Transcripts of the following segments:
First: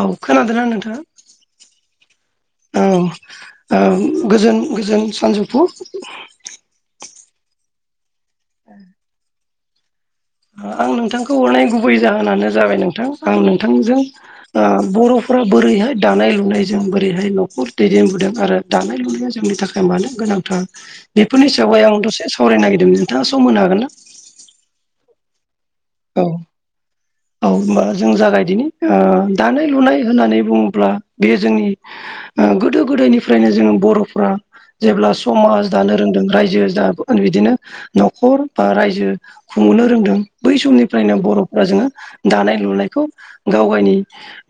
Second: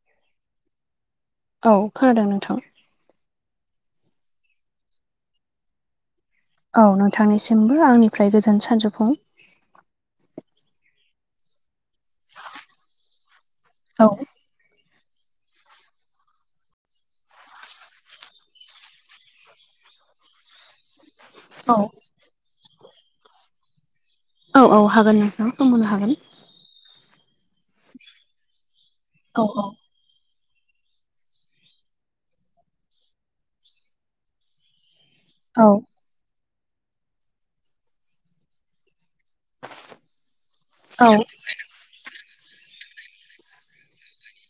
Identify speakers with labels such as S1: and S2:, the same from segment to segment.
S1: औ खोनादोंना नोंथाङा
S2: औ खोनादों नोंथां
S1: औ गोजोन गोजोन सानजौफु
S2: औ नोंथांनिसिमबो आंनिफ्राय गोजोन सानजोफुं
S1: आं नोंथांखौ हरनाय गुबै जाहोनानो जाबाय नोंथां आं नोंथांजों
S2: औ
S1: बर'फ्रा बोरैहाय दानाय लुनायजों बोरैहाय न'खर दैदेनबोदों आरो दानाय लुनाया जोंनि थाखाय मानो गोनांथार बेफोरनि
S2: औ
S1: सायावाय आं दसे सावरायनो नागिरदोंमोन नोंथाङा सम होनो हागोन ना?
S2: औ औ हागोन नोंथां‌ सम होनो हागोन
S1: औ औ होनबा जों जागायदिनि
S2: औ
S1: दानाय लुनाय होननानै बुङोब्ला बे जोंनि गोदो गोदायनिफ्रायनो जों बर'फ्रा जेब्ला समाज
S2: औ
S1: दानो बिदिनो रायजो न'खर बा रायजो खुंबोनो रोंदों बै समनिफ्रायनो
S2: औ
S1: बर'फोरा जोङो दानाय लुनायखौ गाव गावनि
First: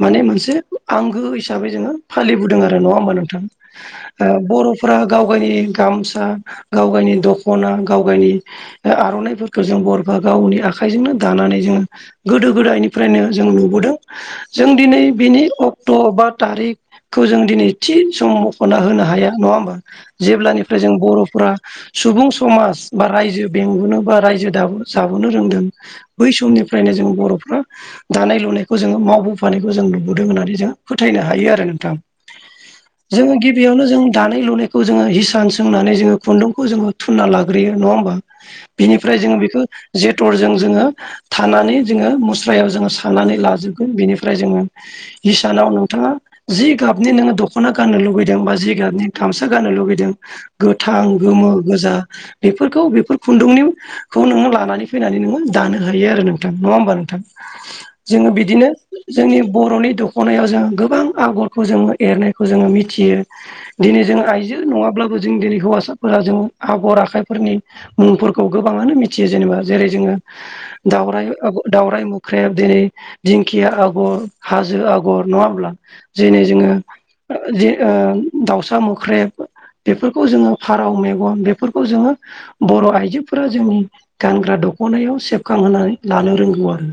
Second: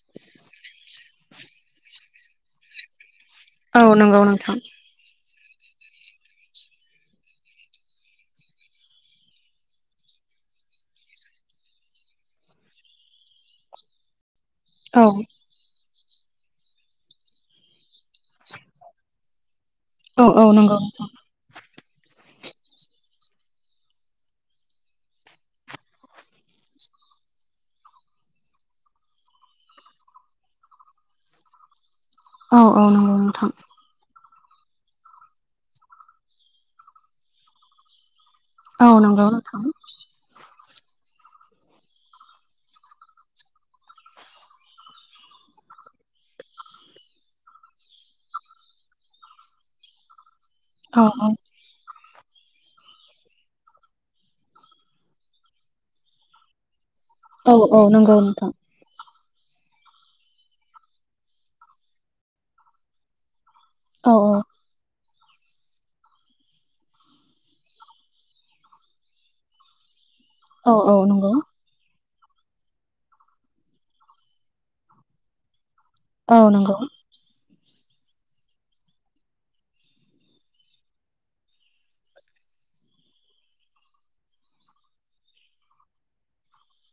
S1: माने मोनसे आंगो हिसाबै जोङो फालिबोदों आरो नङा होमबा नोंथां
S2: औ नंगौ नोंथां
S1: बर'फोरा फ्रा गाव गावनि गामसा गाव गावनि दख'ना गाव गावनि आर'नाफोरखौ जों बर'फोरा गावनि आखायजों आखाइजोंनो दानानै जोङो गोदो गोदायनिफ्रायनो जों नुबोदों जों दिनै
S2: औ
S1: बिनि अ द' बा थारिखखौ जों दिनै थि सम मख'ना होनो हाया नङा होमबा
S2: औ औ नंगौ
S1: जेब्लानिफ्राय जों बर'फोरा सुबुं समाज बा रायजो बेंबोनो बा रायजो जाबोनो रोंदों बै समनिफ्रायनो जों बर'फ्रा दानाय लुनायखौ जोङो मावबोफानायखौ जों नुबोदों होननानै जोंङ फोथायनो हायो आरो नोंथां
S2: औ औ नंगौ
S1: जोङो
S2: नोंथां
S1: गिबियावनो जों दानाय लुनायखौ जोङो हिसान सोंनानै जोङो खुन्दुंखौ जोङो थुनना लाग्रोयो नङा होमबा?
S2: औ
S1: बिनिफ्राय
S2: नंगौ
S1: जोङो बेखौ
S2: नोंथां
S1: जेनथेर जों जोङो थानानै जोङो मुस्रायाव जोङो सानानानै लाजोबगोन बेनिफ्राय जोङो हिसानाव नोंथाङा जि गाबनि नोङो दख'ना गाननो लुगैदों बा जि गाबनि गामसा गाननो लुगैदों। गोथां
S2: औ औ
S1: गोमो गोजा बेफोरखौ बेफोर खुन्दुंनिखौ नोङो लानानै फैनानै नोङो दानो हायो आरो नोंथां नङा होमबा नोंथां
S2: औ औ नंगौ
S1: जोङो
S2: नोंथां
S1: बिदिनो जोंनि बर'नि दख'नायाव जों गोबां आगरखौ जो एरनायखौ जोङो मिथियो। दिनै
S2: औ
S1: जों आइजो नङाब्लाबो जों दिनै हौवासाफोरा जों आगर आखाइफोरनि मुंफोरखौ गोबाङानो मिथियो जेनेबा जेरै जोङो
S2: औ औ
S1: दावराइ
S2: नंगौ
S1: दावरराय मुख्रेब दिनै दिंखिया आगर हाजो आगर नङा होमब्ला
S2: औ
S1: जेरै जोङो
S2: नंगौ
S1: दाउसा मोख्रेब बेफोरखौ जोङो फारौ मेगन बेफोरखौ जोङो बर' आइजोफोरा जोंनि गानग्रा दख'नायाव सेबखांहानै लानो रोंगौ आरो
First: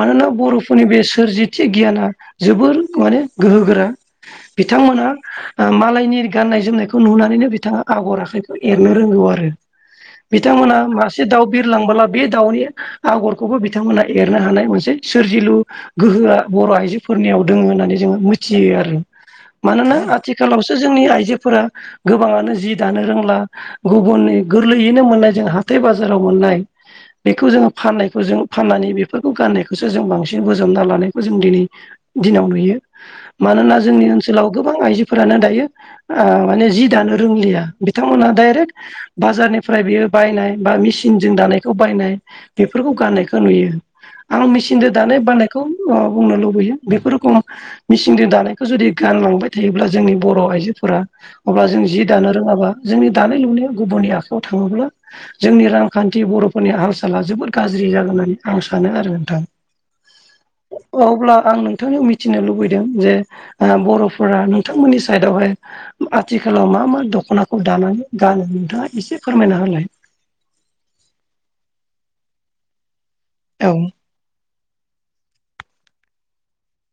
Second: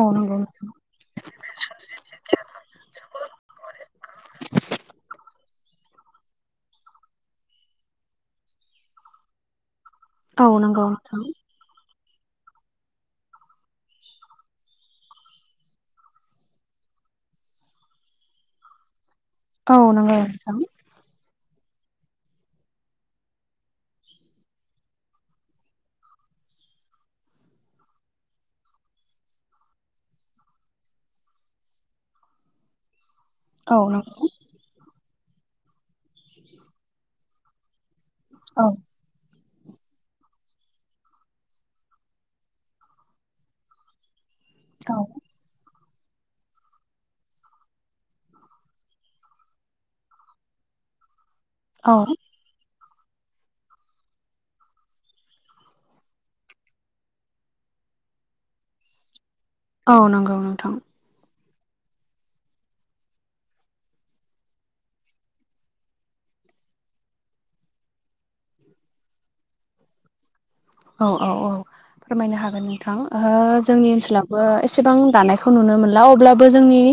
S2: औ नंगौ
S1: बर'फोरनि बे सोरजि मोनसे गियाना जोबोर माने गोहोोगोरा बिथांमोना मालायनि गाननाय जोमनायखौ नुनानैनो बिथाङा आगर आखाइखौ एरनो रोंगौ आरो
S2: औ नंगौ
S1: बिथांमोनहा
S2: नोंथां
S1: मासे दाउ बिरलांबोला बे दाउनि आगरखौबो बिथांमोनहा एरनो हानाय मोनसे सोरजिलु। गोहोआ बर' आइजोफोरनियाव दोङो होननानै जोङो मिथियो आरो
S2: औ
S1: मानोना
S2: नंगौ नोंथां
S1: आथिखालावसो जोंनि आइजोफोरा गोबाङानो जि दानो रोंला गुबुननि गोरलैयैनो मोननाय जों हाथाय बाजाराव मोननाय बेखौ जोङो फाननायखौ जों फाननानै बेफोरखौ गाननायखौसो जों बांसिन बजाबना लानायखौ जों दिनै दिनाव नुयो मानोना
S2: औ
S1: जोंनि
S2: नंगौ
S1: ओनसोलाव गोबां आइजोफोरानो दायो माने जि दानो रोंलिया बिथांमोना
S2: औ
S1: डाइरेक्ट बाजारनिफ्राय बेयो बायनाय बा मेसिनजों दानायखौ बायनाय बेफोरखौ गाननायखौ नुयो। आं मेचिनजों
S2: औ
S1: दानाय बानायखौ बुंनो लुबैयो बेफोर रोखोम मिसिनजों दानायखौ जुदि गानलांबाय थायोब्ला जोंनि बर' आइजोफोरा अब्ला जों जि
S2: औ
S1: दानो रोङाब्ला जोंनि दानाय लुनाया गुबुननि आखाइायाव थाङोब्ला जोंनि रांखान्थि बर' नि हालसाला जोबोद गाज्रि जागोन होननानै आं सानो आरो नोंथां।
S2: औ नंगौ नोंथां।
S1: अब्ला आं नोंथांयाव मिथिनो लुबैदों जे बर'फोरा नोंथांमोननि साइडआवहाय आथिखालाव मा मा दख'नाखौ दानानै गानो नोंथाङा एसे फोरमायना होलाय।
S2: औ औ औ फोरमायनो हागोन नोंथां
S1: औ
S2: जोंनि ओनसोलाव ओ एसेबां दानायखौ नुनो मोनला अब्लाबो जोंनि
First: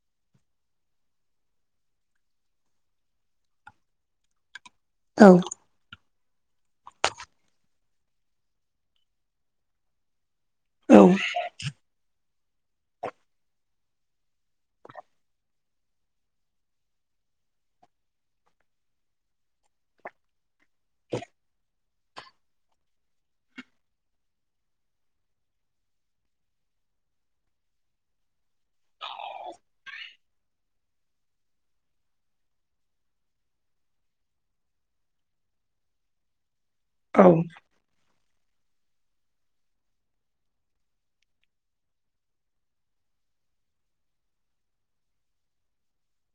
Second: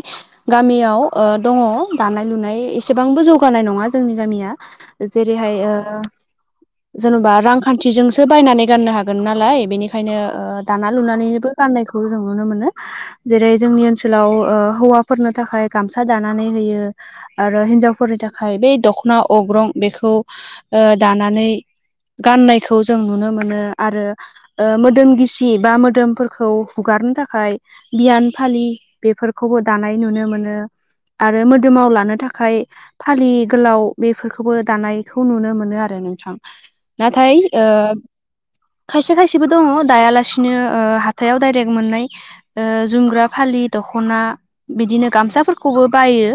S2: गामियाव ओ दङ दानाय लुनाय एसेबांबो जौगानाय नङा जोंनि गामिया
S1: औ
S2: जेरैहाय ओ जेनेबा रांखान्थिजोंसो बायनानै गाननो हागोन नालाय बेनिखायनो दाना
S1: औ
S2: लुनानैबो गाननायखौ जों नुनो मोनो। जेरै जोंनि ओनसोलाव हौवाफोरनो थाखाय गामसा दानानै होयो। आरो हिन्जावफोरनि थाखाय बै दखना अग्रं बेखौ दानानै गाननायखौ जों नुनो मोनो आरो। मोदोम गिसि बा मोदोमफोरखौ हुगारनो थाखाय बियान फालि बेफोरखौबो दानाय नुनो मोनो। आरो मोदोमाव लानो थाखाय फालि गोलाव बेफोरखौबो दानायखौ नुनो मोनो आरो नोंथां। नाथाय ओ खायसे खायसेबो दङ दायालासिनो हाथायाव दडाइरेक्ट मोननाय जुमग्रा फालि दख'ना बिदिनो गामसाफोरखौबो बायो।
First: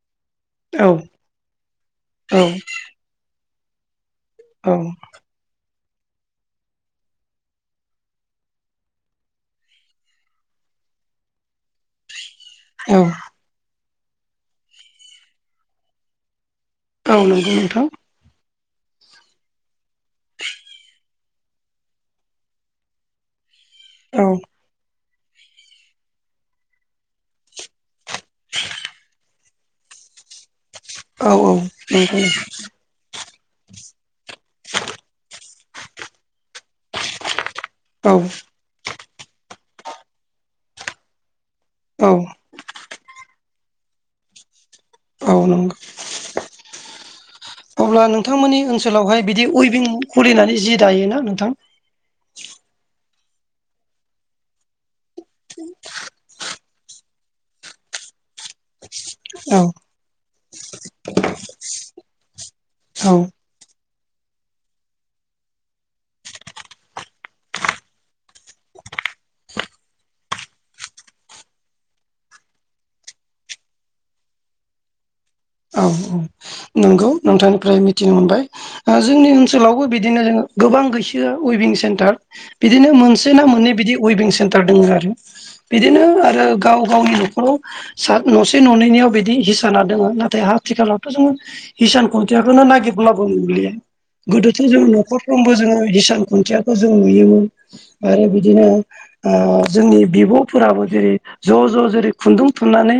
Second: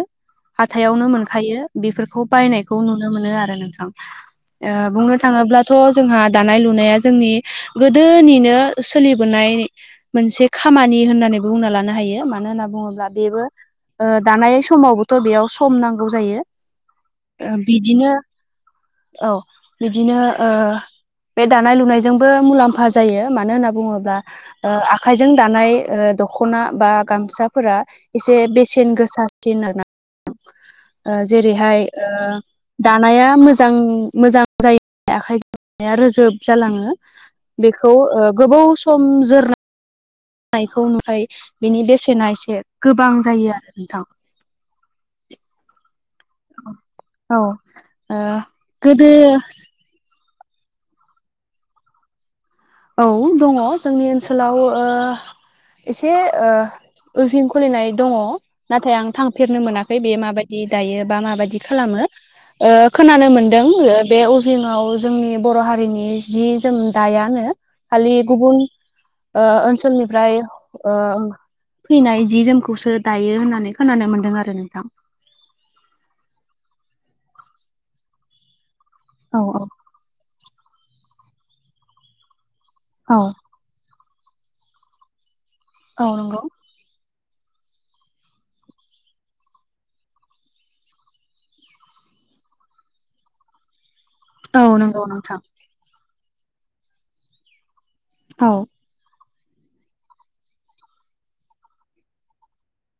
S1: औ
S2: हाथायावनो मोनखायो बेफोरखौ बायनायखौ नुनो मोनो आरो नोंथां बुङो थाङोब्लाथ' जोंहा दानाय लुनाया जोंनि गोदोनिनो सोलिबोनाय मोनसे खामानि होननानैबो बुंना लानो हायो मा मानो होनना बुङोब्ला बेबो दानाय समावबोथ' बेयाव सम नांगौ जायो।
S1: औ नंगौ नोंथां
S2: बिदिनो औ बिदिनो ओ बे लुनायजोंबो मुलाम्फा जायो मानो होनना बुङोब्ला
S1: औ
S2: आखायजों दानाय दखना बा गामसाफोरा एसे बेसेन गोसा [unintelligible]
S1: औ
S2: जेरैहाय
S1: नंगौ
S2: दानाया मोजां मोजां जायो आखाइजोंनाया रोजोब जालाङो बेखौ
S1: औ
S2: ओ गोबाव सम जोर नायखौ ओमफ्राय बिनि बेसेना
S1: औ
S2: एसे गोबां जायो आरो नोंथां
S1: औ नंगौ
S2: ओ
S1: अब्ला नोंथांमोननि
S2: गोदो
S1: ओनसोलावहाय बिदि उइभिं खुलिनानै जि दायोना नोंथां
S2: औ दङ जोंनि ओनसोलाव एसे उइभिं खुलिनाय दङ नाथाय आं थांफेरनो
S1: औ
S2: मोनाखै बे माबायदि दायो बा माबायदि खालामो
S1: औ
S2: खोनानो मोन बे उइभिंआव जोंनि बर' हारिनि जि जोम दायानो खालि गुबुन ओनसोलनिफ्राय फैनाय जि जोमखौसो दायो होननानै खोनानो मोन्दों आरो नोंथां
S1: औ औ नंगौ नोंथांनिफ्राय मिथिनो मोनबाय जोंनि
S2: औ औ
S1: ओनसोलावबो बिदिनो जोङो गोबां गैसो उइभिं सेन्टार बिदिनो
S2: औ
S1: मोनसे ना मोननै बिदि उइभिं सेन्टार दङ आरो बिदिनो
S2: औ नंगौ
S1: आरो गाव गावनि न'खराव न'से न'नैनियाव बिदि हिसाना दोङो नाथाय आथिखालावथ' जोङो हिसान खुन्थियाखौनो नागिब्लाबो नु गोदोथ'
S2: औ
S1: जों
S2: नंगौ नोंथां
S1: न'खरफ्रोमबो जोङो बिदि हिसान खुन्थियाखौ जों नुयोमोन आरो
S2: औ
S1: बिदिनो जोंनि बिब'फोराबो जेरै ज' ज' जेरै खुन्दुं थुननानै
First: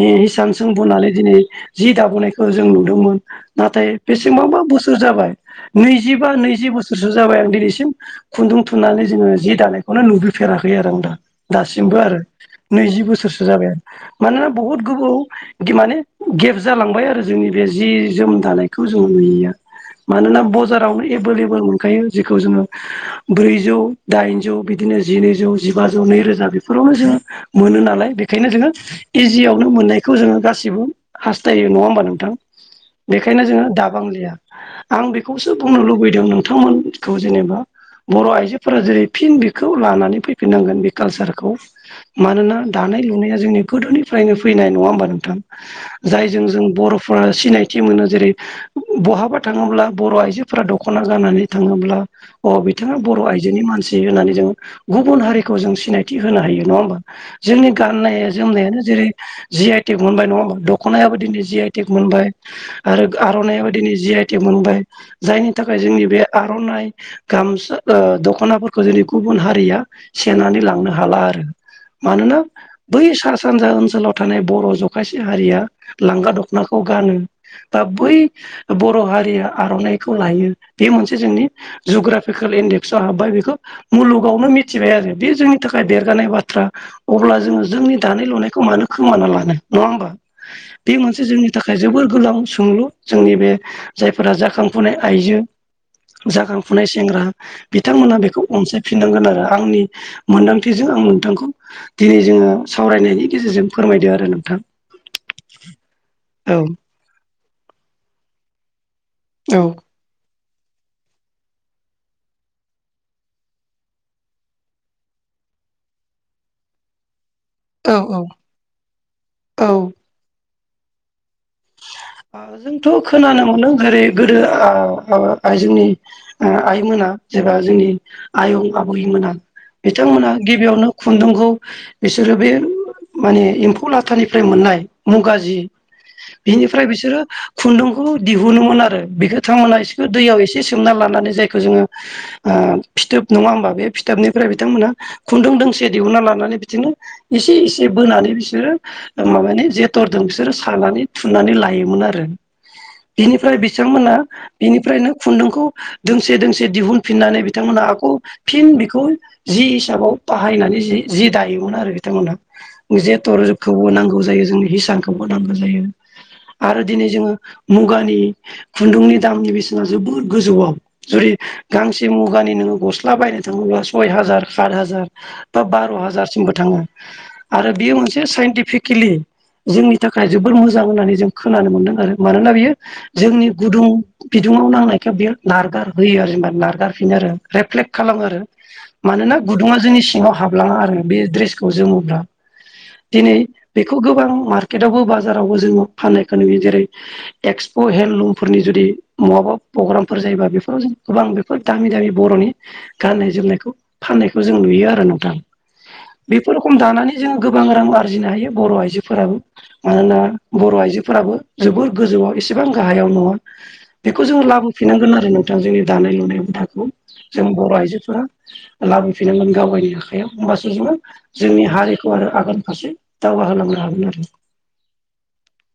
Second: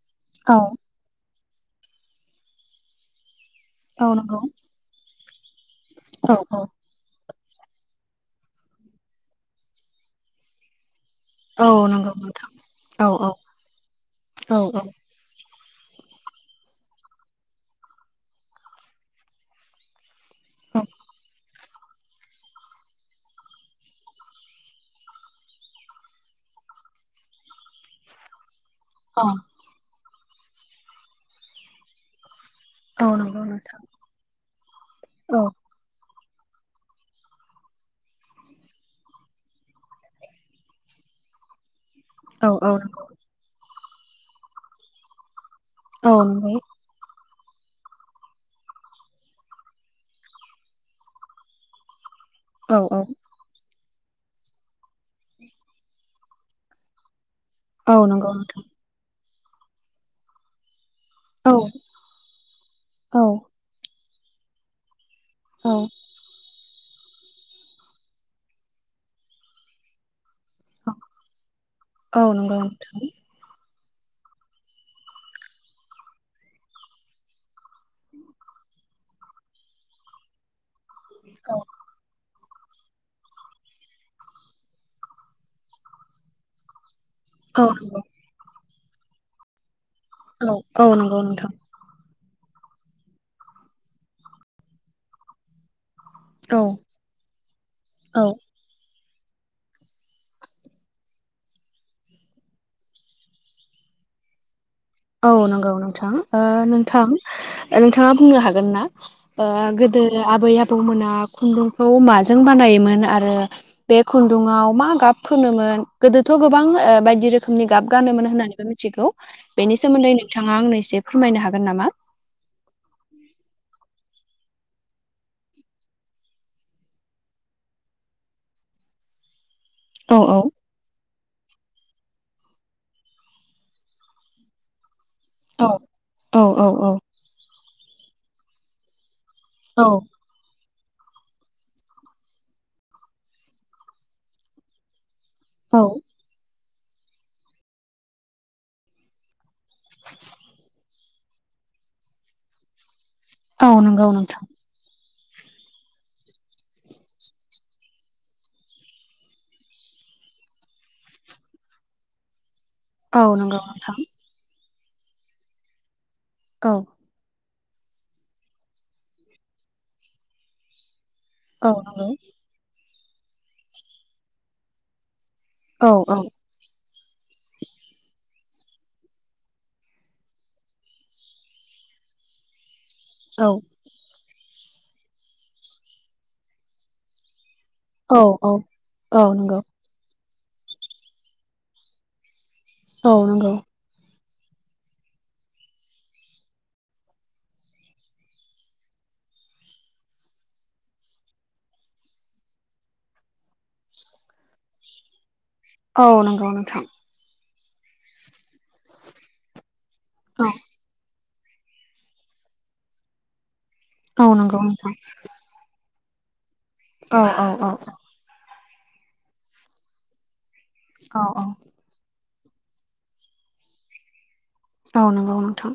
S1: हिसान
S2: औ
S1: सों बोनानै दिनै जि दाबोनायखौ जों नुदोंमोन नाथाय
S2: औ नंगौ
S1: बेसेबांबा बोसोर जाबाय नैजिबा
S2: औ औ
S1: नैजि बोसोर। सोरसो जाबाय आं दिनैसिम खुन्दुं थुननानै जोङो जि दानायखौनो नुबोफेराखै आरो आं नोंथां
S2: औ
S1: दासिमबो
S2: नंगौ
S1: आरो
S2: नोंथां
S1: नैजि
S2: औ औ
S1: बोसोरसो जाबाय आरो मानोना
S2: औ
S1: बहुद
S2: औ
S1: गोबाव माने गेब जालांबाय आरो जोंनि बे जि जोम दानायखौ जों नुयैया मानोना बजारावनो एभेलेबल मोनखायो जेखौ जोङो ब्रैजौ दाइनजौ बिदिनो जिनैजौ जिबाजौ नैरोजा बेफोरावनो जोंङो मोनो नालाय बेखायनो जोङो
S2: औ
S1: इजियावनो मोननायखौ जोङो गासिबो हास्थायो नङा होमबा नोंथां
S2: औ नंगौ
S1: बेखायनो जोङो
S2: नोंथां
S1: दाबांलिया आं
S2: औ
S1: बेखौसो बुंनो लुबैदों नोंथांमोनखौ जेनेबा बर' आइजोफोरा जेरै फिन बेखौ लानानै फैफिननांगोन बे कालसारखौ
S2: औ
S1: मानोना दानाय
S2: नंगौ
S1: लुनाया जोंनि गोदोनिफ्रायनो फैनाय नङा होमबा नोंथां
S2: औ
S1: जायजों
S2: नंगौ
S1: जों बर'फ्रा सिनायथि मोनो जेरै बहाबा थाङोब्ला बर' आइजोफोरा दख'ना गाननानै थाङोब्ला अ
S2: औ
S1: बिथाङा बर' आइजोनि मानसि होननानै जोङो गुबुन हारिखौ जों सिनायथि होनो हायो नङा होमबा जोंनि
S2: औ
S1: गाननाय
S2: नंगौ नोंथां
S1: जोमनायानो जेरै जि आइ टेक मोनबाय नङा होमबा दख'नायाबो दिनै
S2: औ
S1: जि आइ टेक मोनबाय आरो
S2: औ
S1: आर'नाइ बायदियाबो जि आइ टेक मोनबाय जायनि
S2: औ
S1: थाखाय जोंनि बे आर'नाइ गामसा दख'नाफोरखौ जोंनि गुबुन हारिया सेनानै ला
S2: औ
S1: मानोना
S2: नंगौ नोंथां
S1: बै सा सानजा ओनसोलाव थानाय बर' जखायसे हारिया लांगा दखना नाखौ गानो बा बै बर' हारिया आर'नाइखौ लायो बे मोनसे जोंनि
S2: औ
S1: जग्राफिकेल इन्डेक्सआव हाबबाय बेखौ मुलुगावनो मिथिबाय आरो बे जोंनि थाखाय देरगानाय बाथ्रा अब्ला जोङो
S2: औ
S1: जोंनि
S2: नंगौ
S1: दानाय लुनायखौ मानो खोमाना लानो नङा होमबा
S2: औ औ नंगौ नोंथां
S1: आयजोफोर गोबां सुंलु जोंनि बे जायफोरा जाखांफुनाय आइजो
S2: औ
S1: जाखांफुनाय सेंग्रा बिथांमोना
S2: औ
S1: बेखौ अनसाय फिननांगोन आरो आंनि मोन्दांथिजों आं नोंथांखौ दिनै जोङो सावरायनायनि गेजेरजों फोरमायदों आरो नोंथां
S2: औ नंगौ नोंथां नोंथां नोंथाङा बुंनो हागोनना
S1: औ
S2: गोदो आबै आबौमोना खुन्दुंखौ माजों बानायोमोन आरो बे खुन्दुआव मा गाब फोनोमोन गोदोथ गोबां बायदि रोखोम रोखोमनि गाब
S1: औ
S2: गानोमोन होननानैबो मिथिगौ
S1: औ
S2: बेनि सोमोन्दै नोंथाङा आंनो एसे फोरमायनो हागोन नामा
S1: जोंथ खोनानो मोनो जेरै गोदो आ जोंनि आइमोना जेब्ला जोंनि आयं आबैमोना
S2: औ
S1: बिथांमोना
S2: औ
S1: गिबियावनो खुन्दुंखौ बिसोरो बे माने एम्फौ लाथानिफ्राय मोननाय मुगा जि
S2: [inaudible] औ
S1: ओमफ्राय बिसोरो खुन्दुंखौ दिहुनोमोन आरो बेखौ बिथांमोना
S2: औ
S1: दैयाव एसे एसे सोमना लानानै जायखौ जोङो फिथोब नङा होमबा बे फिथोबनिफ्राय बिथांमोना खुन्दुं
S2: औ
S1: दोंसे दिहुनना लानानै बिदिनो इसे एसे बोनानै बिसोरो माबानि जेथरजों बिसोरो सानानै थुननानै लायो मोन आरो बिनिफ्राय
S2: औ नंगौ
S1: बिथांमोना
S2: नोंथां
S1: बेनिफ्रायनो खुन्दुंखौ दोंसे दोंसे दिहुनफिननानै बिथांमोना आक फिन बेखौ जि हिसाबाव बाहायनानै जि जि दायोमोन आरो बिथांमोनहा
S2: औ नंगौ
S1: जेटरखौबो
S2: नोंथां
S1: नांगौ जायो जोंनो हिसानखौबो नांगौ जायो
S2: औ
S1: आरो दिनै जोङो मुगानि खुन्दुंनि दामनि बेसेना जोबोद गोजौआव जुदि
S2: औ नंगौ
S1: गांसे मुगानि नोङो गस्ला बायनो थाङोब्ला सय हाजार सात हाजार ब
S2: औ
S1: बार
S2: औ
S1: हाजारसिमबो आरो बियो मोनसे साइन्टिफिकेलि जोंनि थाखाय जोबोर मोजां होननानै जों खोनानो मोनदों आरो मानोना बियो जोंनि
S2: औ
S1: गुदुं बिदुङाव नांनायखौ बे नारगार होयो आरो जेनबा नारगारफिनो आरो रेफ्लेग
S2: औ
S1: खालामो आरो
S2: औ औ
S1: मानोना
S2: नंगौ
S1: गुदुङा जोंनि सिङाव हाबलाङा आरो बे ड्रेसखौ जोमोब्ला
S2: औ
S1: दिनै
S2: नंगौ
S1: बेखौ गोबां मार्केटावबो बाजारावबो जोङो फाननायखौ नुयो जेरै एक्सप हेन्दलुमफोरनि जुदि महाबा प्रग्रामफोर जायोबा बेफोराव जों गोबां बेफोर दामि दामि बर'नि गाननाय जोमनायखौ फाननायखौ जों नुयो आरो नोंथां
S2: औ नंगौ
S1: बेफोर रखम
S2: नोंथां
S1: दानानै जोङो गोबां रां आरजिनो हायो बर' आइजोफोराबो मानोना
S2: औ
S1: बर' आइजोफोराबो जोबोर गोजौआव एसेबां गाहायाव नङा बेखौ
S2: औ
S1: जोंङो
S2: नंगौ नोंथां
S1: लाबोफिनांगोन आरो नों थां जोंनि दानाय लुनाय हुदाखौ
S2: औ औ
S1: जों
S2: औ
S1: बर' आइजोफोरा लाबोफिननांगोन गावगायनि आखायाव होमबासो जोङो
S2: औ औ
S1: जोंनि हारिखौ आरो आगान फारसे दावगाहोलांनो हागोन आरो
S2: औ नंगौ नोंथां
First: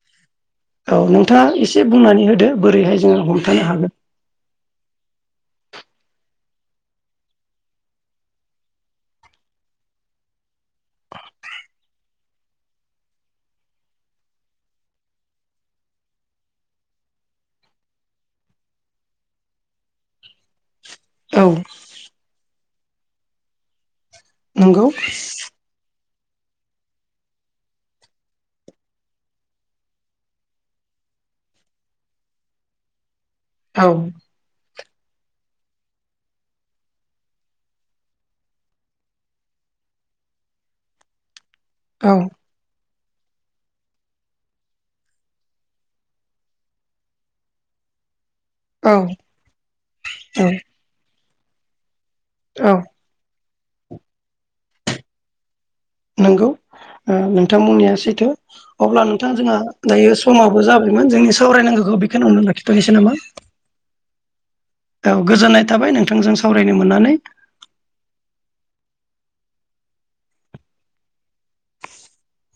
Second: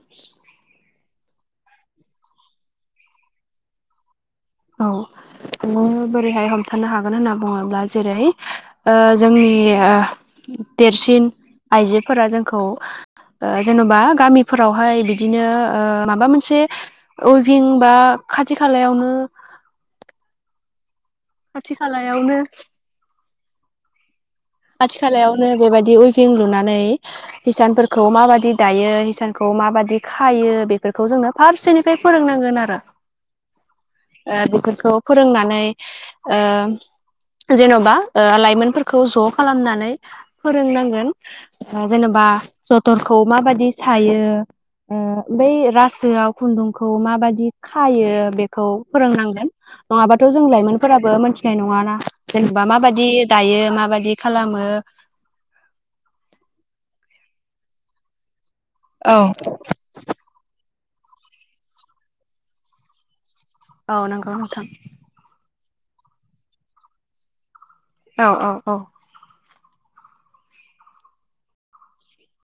S1: औ नोंथाङा एसे बुंनानै होदो बोरैहाय जोङो हमथायानो हागोन
S2: औ बोरैहाय हमथानो हागोन होनना बुङोब्ला जेरै जोंनि देरसिन आइजोफोरा जोंखौ ओ जेनबा गामिफोरावहाय बिदिनो ओ माबा मोनसे अइभिं बा खाथि खालायावनो
S1: औ
S2: खाथि खालायावनो
S1: नंगौ
S2: आथि खालायावनो बेबायदि उइभिं लुनानै हिसानफोरखौ माबादि दायो हिसानखौ माबादि खायो बेफोरखौ जोंनो फारसेनिफ्राय फोरोंनांगोन आरो
S1: औ
S2: ओ बेफोरखौ फोरोंनानै ओ जेनबा लाइमोनफोरखौ ज खालामनानै फोरोंनांगोन
S1: औ
S2: जेनेबा जथरखौ माबायदि सायो बै रासोआव खुन्दुंखौ माबाददि खायो बेफोर खौ
S1: औ
S2: फोरोंनांगोन नङाबाथ' जों लाइमोनफोराबो मोनथिनाय नङाना जेनेबा
S1: औ
S2: माबायदि दायो माबायदि खालामो
S1: नंगौ नोंथां बुंनाया सैथो अब्ला
S2: औ
S1: नोंथां जोंहा दायो समाबो जाबायमोन जोंनि सावरायनांगौखौ बेखौनियावनो लाखिथ'नोसै नामा
S2: औ नोंगौ नोंथां
S1: औ गोजोननाय थाबाय नोंथांजों सावरायनो मोननानै
S2: औ औ औ